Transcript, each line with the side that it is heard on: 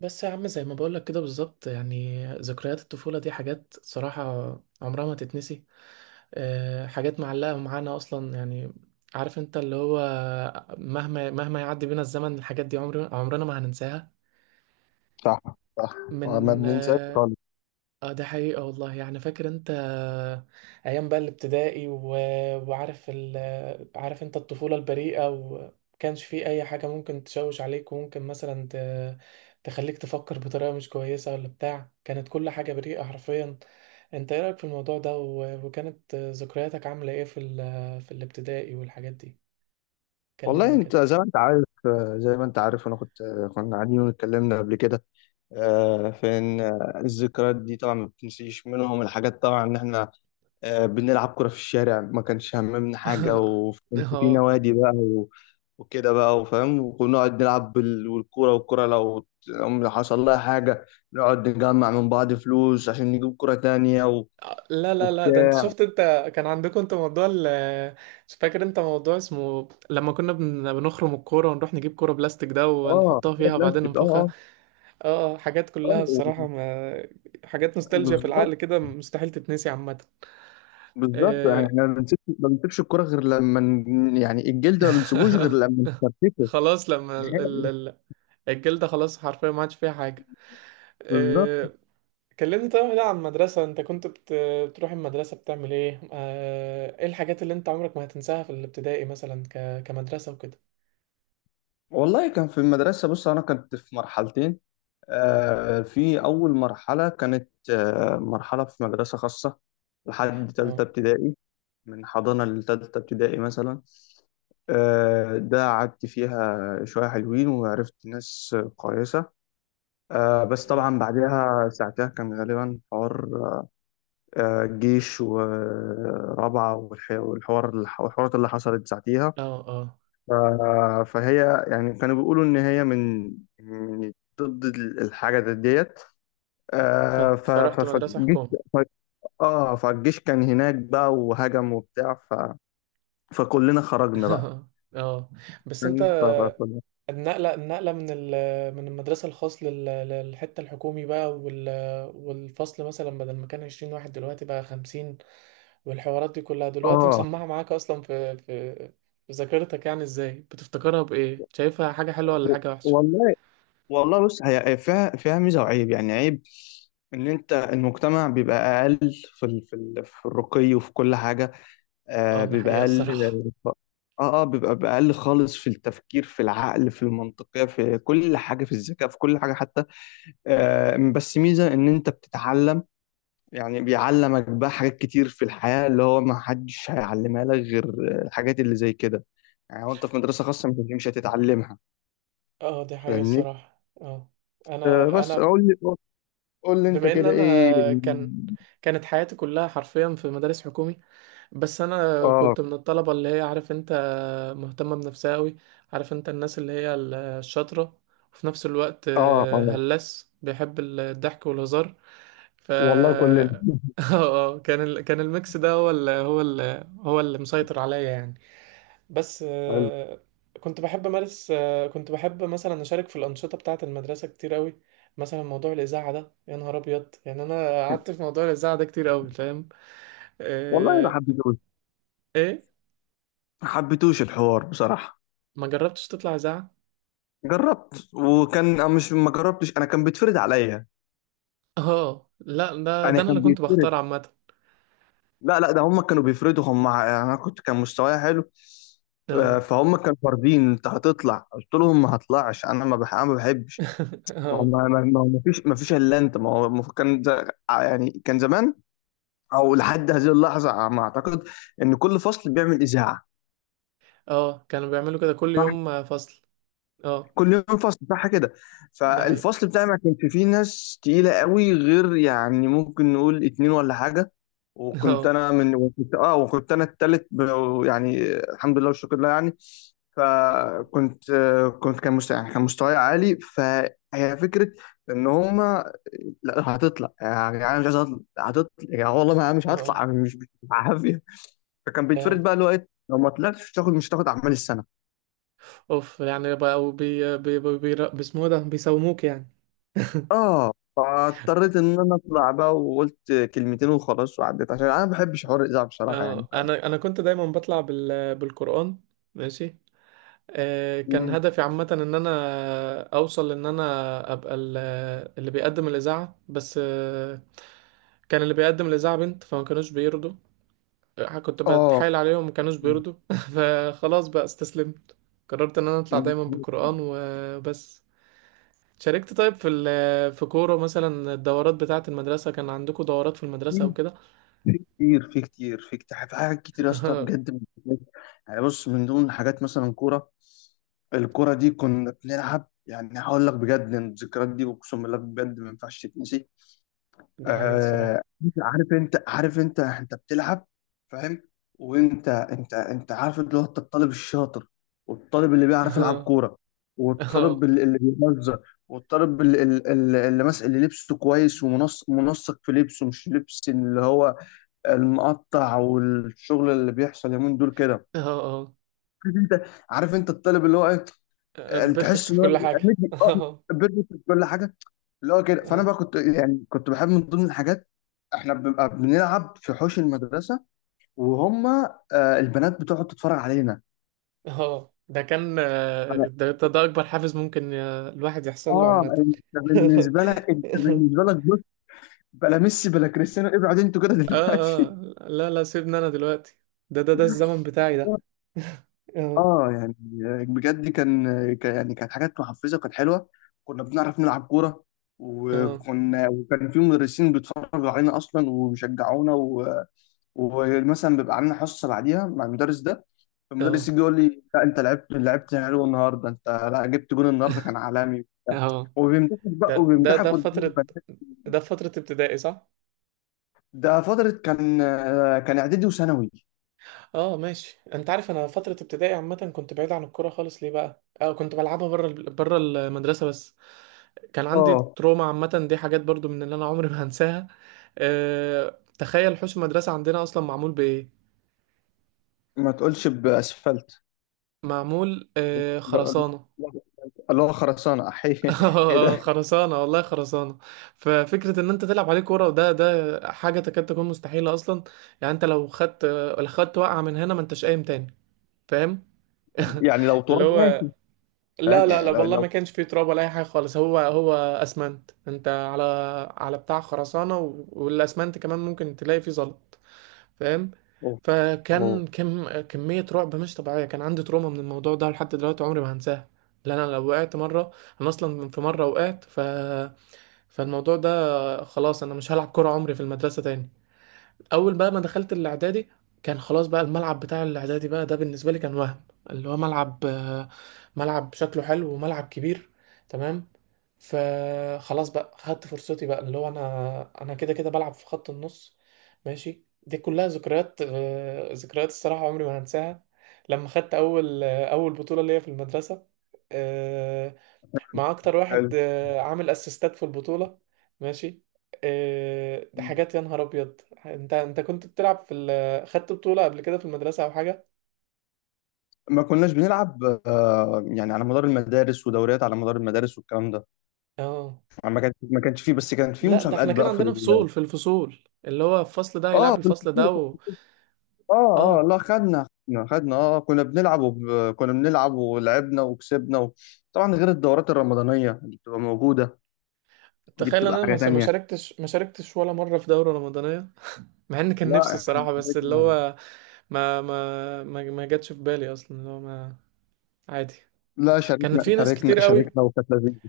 right: بس يا عم زي ما بقولك كده بالظبط، يعني ذكريات الطفولة دي حاجات صراحة عمرها ما تتنسي. حاجات معلقة معانا أصلا يعني. عارف انت اللي هو مهما يعدي بينا الزمن الحاجات دي عمرنا ما هننساها
left: صح. صح. ما
right: من
left: بننساش خالص.
right: اه ده حقيقة والله. يعني فاكر انت ايام بقى الابتدائي وعارف ال... عارف انت الطفولة البريئة، ومكانش فيه اي حاجة ممكن تشوش عليك، وممكن مثلا تخليك تفكر بطريقة مش كويسة ولا بتاع. كانت كل حاجة بريئة حرفيا. انت ايه رأيك في الموضوع ده وكانت ذكرياتك عاملة ايه في الابتدائي والحاجات دي؟
left: والله
right: كلمني
left: انت
right: كده.
left: زي ما انت عارف، زي ما انت عارف انا كنت آه، كنا قاعدين واتكلمنا قبل كده. في ان الذكريات دي طبعا ما بتنسيش منهم الحاجات، طبعا ان احنا بنلعب كرة في الشارع، ما كانش هممنا حاجة، وكان في
right: اه،
left: نوادي بقى وكده بقى وفاهم، ونقعد نلعب والكورة، والكورة لو لو حصل لها حاجة نقعد نجمع من بعض فلوس عشان نجيب كرة تانية
right: لا ده انت
left: وبتاع.
right: شفت انت كان عندكم انت موضوع ال مش فاكر انت موضوع اسمه لما كنا بنخرم الكورة ونروح نجيب كورة بلاستيك ده
left: اه
right: ونحطها
left: كرة
right: فيها وبعدين
left: بلاستيك،
right: ننفخها.
left: اه
right: اه، حاجات
left: اه
right: كلها الصراحة
left: اه.
right: ما... حاجات نوستالجيا في العقل
left: بالظبط،
right: كده مستحيل تتنسي عامة.
left: بالظبط. يعني
right: آه،
left: احنا ما بنسيبش الكرة غير لما يعني الجلد ما بنسيبوش غير لما نفرتكه
right: خلاص لما
left: نهائي.
right: الجلدة خلاص حرفيا ما عادش فيها حاجة.
left: بالظبط.
right: آه، كلمني طيب بقى عن المدرسة. انت كنت بتروح المدرسة بتعمل ايه؟ ايه الحاجات اللي انت عمرك ما هتنساها في الابتدائي، مثلا كمدرسة وكده؟
left: والله كان في المدرسة، بص أنا كنت في مرحلتين. في أول مرحلة كانت مرحلة في مدرسة خاصة لحد تالتة
right: اه.
left: ابتدائي. من حضانة لتالتة ابتدائي مثلا. ده قعدت فيها شوية حلوين وعرفت ناس كويسة. بس
right: نعم.
left: طبعا بعدها ساعتها كان غالبا حوار. الجيش ورابعة والحوار والحوارات اللي حصلت ساعتيها.
right: اه اه،
left: ف- فهي يعني كانوا بيقولوا إن هي من من ضد الحاجة ديت.
right: ف... فرحت مدرسة
left: فالجيش.
right: حكومة.
left: ف- اه فالجيش كان هناك بقى وهجم وبتاع. فكلنا خرجنا بقى.
right: اه، بس انت
left: فاهم؟
right: النقلة من المدرسة الخاص للحتة الحكومي بقى والفصل مثلا بدل ما كان 20 واحد دلوقتي بقى 50، والحوارات دي كلها دلوقتي
left: اه
right: مسمعة معاك اصلا في في ذاكرتك. يعني ازاي بتفتكرها؟ بايه شايفها، حاجة حلوة ولا
left: و-
right: حاجة وحشة؟
left: والله. والله بص هي هي فيها، فيها ميزة وعيب، يعني عيب ان انت المجتمع بيبقى اقل في الرقي وفي كل حاجة. آه
right: اه ده
left: بيبقى
right: حقيقة
left: اقل.
right: الصراحة.
left: اه اه بيبقى بأقل خالص في التفكير، في العقل، في المنطقية، في كل حاجة، في الذكاء، في كل حاجة حتى. آه بس ميزة ان انت بتتعلم، يعني بيعلمك بقى حاجات كتير في الحياة اللي هو ما حدش هيعلمها لك غير الحاجات اللي زي كده. يعني وانت في مدرسة خاصة مش هتتعلمها،
right: اه، دي حقيقة
left: فاهمني.
right: الصراحة. اه، انا
left: آه
right: انا
left: بس قول لي، قول لي انت
right: بما ان
left: كده
right: انا
left: ايه يعني.
right: كانت حياتي كلها حرفيا في مدارس حكومي. بس انا
left: اه
right: كنت من الطلبة اللي هي عارف انت مهتمة بنفسها قوي. عارف انت الناس اللي هي الشاطرة، وفي نفس الوقت
left: اه اه.
right: هلاس بيحب الضحك والهزار. ف
left: والله كلنا
right: اه، كان كان الميكس ده هو اللي مسيطر عليا يعني. بس
left: حلو.
right: كنت بحب امارس كنت بحب مثلا اشارك في الانشطه بتاعه المدرسه كتير قوي. مثلا موضوع الاذاعه ده يا نهار ابيض، يعني انا قعدت في موضوع الاذاعه ده كتير قوي، فاهم؟
left: والله ما
right: آه،
left: حبيتوش،
right: ايه؟
left: ما حبيتوش الحوار بصراحة.
right: ما جربتش تطلع اذاعه؟
left: جربت، وكان مش ما جربتش، انا كان بيتفرض عليا.
right: اه لا، ده
left: انا
right: ده انا اللي
left: كان
right: كنت
left: بيتفرض.
right: بختار عامه.
left: لا لا، ده هم كانوا بيفرضوا هم انا كنت، كان مستواي حلو.
right: اه.
left: فهم كانوا فاردين انت هتطلع. قلت لهم ما هطلعش، انا ما بح... أنا ما بحبش. ما هو
right: اه.
left: ما هو ما فيش الا انت. ما هو ما هو كان يعني كان زمان او لحد هذه اللحظه، ما اعتقد ان كل فصل بيعمل اذاعه.
right: اه كانوا بيعملوا كده كل يوم فصل. اه،
left: كل يوم فصل صح كده.
right: دي حقيقه.
left: فالفصل بتاعي ما كانش فيه ناس تقيلة قوي، غير يعني ممكن نقول اتنين ولا حاجة. وكنت
right: اه.
left: انا من وكنت اه وكنت انا التالت يعني الحمد لله والشكر لله يعني. فكنت آه، كنت كان مستوى، يعني كان مستواي عالي. فهي فكرة ان هما لا هتطلع يا جدعان، مش عايز اطلع، هتطلع يا جدعان، والله ما مش
right: اه
left: هطلع، مش مش بالعافية. فكان بيتفرض
right: اه
left: بقى، اللي هو ايه، لو ما طلعتش مش هتاخد، مش هتاخد اعمال السنة.
right: اوف، يعني بقوا بي اسمه إيه ده، بيساوموك يعني.
left: اه فاضطريت ان انا اطلع بقى، وقلت كلمتين وخلاص وعديت، عشان انا ما بحبش حوار الاذاعه بصراحه يعني.
right: اه انا كنت دايما بطلع بال بالقرآن. ماشي. آه كان
left: مم.
right: هدفي عامة ان انا اوصل ان انا ابقى اللي بيقدم الاذاعة، بس آه كان اللي بيقدم الاذاعة بنت فما كانوش بيرضوا. كنت
left: اه.
right: بتحايل عليهم ما كانوش بيرضوا. فخلاص بقى استسلمت. قررت ان انا اطلع
left: مم.
right: دايما بالقرآن وبس. شاركت طيب في كورة مثلا؟ الدورات بتاعة المدرسة، كان عندكم دورات في المدرسة او كده؟
left: في في كتير في كتير في كتير في حاجات كتير يا اسطى بجد. يعني بص، من ضمن حاجات مثلا كوره. الكوره دي كنا بنلعب، يعني هقول لك بجد إن الذكريات دي اقسم بالله بجد ما ينفعش تتنسي.
right: دي حقيقة الصراحة.
left: آه. عارف انت انت بتلعب، فاهم. وانت انت عارف اللي هو انت الطالب الشاطر، والطالب اللي بيعرف يلعب كوره، والطالب
right: اه.
left: اللي بيهزر، والطالب اللي ماسك، اللي لبسه كويس ومنسق، منسق في لبسه، مش لبس اللي هو المقطع والشغل اللي بيحصل يومين دول كده.
right: اه
left: عارف انت، عارف انت الطالب اللي هو ايه،
right: اه
left: اللي تحس
right: بيرفكت
left: ان
right: في
left: هو
right: كل حاجة.
left: مدي- اه،
right: اه
left: بيرفكت في كل حاجه. اللي هو كده. فانا
right: اه
left: بقى كنت، يعني كنت بحب من ضمن الحاجات احنا بنبقى بنلعب في حوش المدرسه، وهم آه البنات بتقعد تتفرج علينا.
right: اه ده كان
left: فأنا-
right: ده أكبر حافز ممكن الواحد يحصل له
left: اه
right: عامة.
left: انت، بالنسبه لك، انت
right: اه.
left: بالنسبه لك بص، بلا ميسي بلا كريستيانو، ابعد انتوا كده
right: اه
left: دلوقتي.
right: لا سيبني أنا دلوقتي، ده ده الزمن بتاعي ده. اه
left: اه يعني، بجد يعني كانت حاجات محفزه وكانت حلوه. كنا بنعرف نلعب كوره،
right: اه
left: وكنا وكان في مدرسين بيتفرجوا علينا اصلا وبيشجعونا، و... ومثلا بيبقى عندنا حصه بعديها مع المدرس ده. المدرس
right: اه
left: يجي يقول لي لا انت لعبت، لعبت حلو النهارده، انت لا جبت جون النهارده، كان عالمي وبتاع.
right: اه
left: وبيمدحك بقى،
right: ده ده
left: وبيمدحك
right: ده
left: قدام
right: فترة،
left: البنات.
right: ده فترة ابتدائي صح؟
left: ده فتره، كان كان اعدادي وثانوي.
right: اه ماشي. انت عارف انا فترة ابتدائي عامة كنت بعيد عن الكورة خالص. ليه بقى؟ اه كنت بلعبها بره بره المدرسة بس. كان عندي
left: اه
right: تروما عامة، دي حاجات برضو من اللي انا عمري ما هنساها. اه تخيل حوش المدرسة عندنا اصلا معمول بايه؟
left: ما تقولش باسفلت.
right: معمول
left: لا-
right: اه
left: لا-
right: خرسانة.
left: لا- اللي هو خرسانه احيه. ايه
right: آه،
left: ده.
right: خرسانة والله، خرسانة. ففكرة ان انت تلعب عليه كورة ده حاجة تكاد تكون مستحيلة اصلا. يعني انت لو خدت، لو خدت وقعة من هنا ما انتش قايم تاني، فاهم؟
left: يعني لو
right: اللي
left: تراب
right: هو
left: ماشي،
right: لا
left: فاهم
right: لا لا
left: يعني لو
right: والله ما
left: لو.
right: كانش فيه تراب ولا اي حاجه خالص، هو اسمنت انت على على بتاع خرسانه والاسمنت كمان ممكن تلاقي فيه زلط، فاهم؟
left: أوه. أوه.
right: فكان كم كميه رعب مش طبيعيه. كان عندي تروما من الموضوع ده لحد دلوقتي عمري ما هنساه. لان انا لو وقعت مره، انا اصلا في مره وقعت، ف فالموضوع ده خلاص، انا مش هلعب كوره عمري في المدرسه تاني. اول بقى ما دخلت الاعدادي كان خلاص بقى الملعب بتاع الاعدادي بقى ده بالنسبه لي كان وهم. اللي هو ملعب ملعب شكله حلو وملعب كبير، تمام. فخلاص بقى خدت فرصتي بقى اللي هو انا، كده كده بلعب في خط النص. ماشي، دي كلها ذكريات ذكريات الصراحه عمري ما هنساها. لما خدت اول اول بطوله ليا في المدرسه، آه، مع اكتر واحد
left: حلو.
right: عامل اسيستات في البطولة. ماشي. ده حاجات يا نهار ابيض. انت انت كنت بتلعب خدت بطولة قبل كده في المدرسة او حاجة؟
left: ما كناش بنلعب، يعني على مدار المدارس ودوريات على مدار المدارس والكلام ده.
right: اه
left: يعني ما كانش فيه، بس كان فيه
right: لا، ده
left: مسابقات
right: احنا كان
left: بقى
right: عندنا فصول في الفصول، اللي هو الفصل ده
left: اه
right: هيلعب
left: في
right: الفصل ده
left: الفصول. اه اه.
right: اه.
left: لا خدنا، كنا كنا بنلعب ولعبنا وكسبنا. و... طبعا غير الدورات الرمضانية اللي بتبقى موجودة، دي
right: تخيل
left: بتبقى
right: انا ما
left: حاجة
right: ما
left: تانية.
right: شاركتش، ما شاركتش ولا مرة في دورة رمضانية. مع ان كان نفسي
left: لا احنا
right: الصراحة، بس اللي
left: شاركنا.
right: هو ما ما جاتش في بالي اصلا اللي هو ما. عادي.
left: لا
right: كان
left: شاركنا،
right: في ناس كتير
left: شاركنا
right: قوي،
left: شاركنا وكانت لذيذة.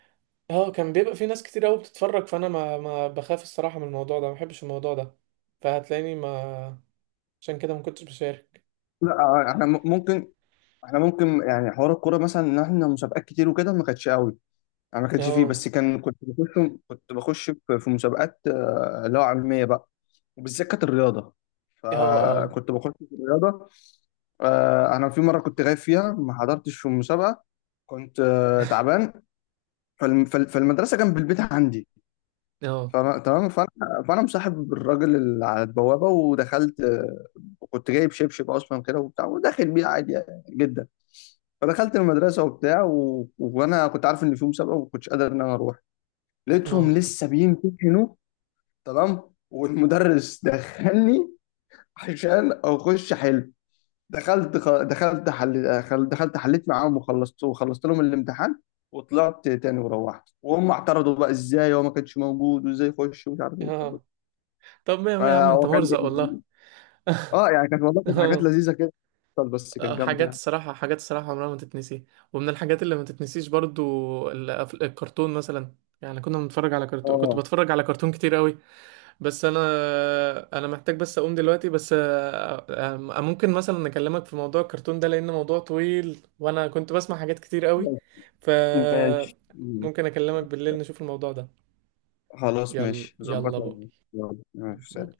right: اه كان بيبقى في ناس كتير قوي بتتفرج، فانا ما بخاف الصراحه من الموضوع ده، ما بحبش الموضوع ده. فهتلاقيني ما عشان كده ما كنتش بشارك.
left: لا احنا ممكن، احنا ممكن يعني حوار الكورة مثلا، ان احنا مسابقات كتير وكده ما كانتش قوي، انا ما كانش فيه.
right: اه.
left: بس كان كنت بخش، كنت بخش في في مسابقات اللي هو علميه بقى، وبالذات كانت الرياضه.
right: اه. اه.
left: فكنت بخش في الرياضه. انا في مره كنت غايب فيها، ما حضرتش في المسابقه، كنت تعبان. فالمدرسه جنب البيت عندي،
right: اه.
left: فأنا تمام. فانا فانا مصاحب الراجل اللي على البوابه، ودخلت. وكنت جايب شبشب اصلا كده وبتاع وداخل بيه عادي يعني جدا. فدخلت المدرسه وبتاع، و... وانا كنت عارف ان في مسابقه وما كنتش قادر ان انا اروح. لقيتهم
right: اه.
left: لسه بيمتحنوا، تمام، والمدرس دخلني عشان اخش حل. دخلت خ... دخلت حل... خل- دخلت حليت معاهم وخلصت، وخلصت لهم الامتحان وطلعت تاني وروحت. وهم اعترضوا بقى ازاي هو ما كانش موجود، وازاي يخش، ومش عارف ايه.
right: اه. طب ما ما يا عم
left: فهو
right: انت
left: كان
right: مرزق والله.
left: اه. يعني كانت، والله كانت حاجات
right: اه.
left: لذيذه كده، بس كانت جامده
right: حاجات
left: يعني.
right: الصراحه، حاجات الصراحه عمرها ما تتنسي. ومن الحاجات اللي ما تتنسيش برضو الكرتون مثلا. يعني كنا بنتفرج على كرتون، كنت
left: اه
right: بتفرج على كرتون كتير قوي. بس انا، محتاج بس اقوم دلوقتي، بس ممكن مثلا اكلمك في موضوع الكرتون ده؟ لان موضوع طويل وانا كنت بسمع حاجات كتير قوي. ف
left: ماشي.
right: ممكن اكلمك بالليل نشوف الموضوع ده.
left: خلاص
right: يلا
left: ماشي،
right: يلا
left: ظبطها.
right: باي.
left: يلا ماشي،
right: باي.
left: سلام.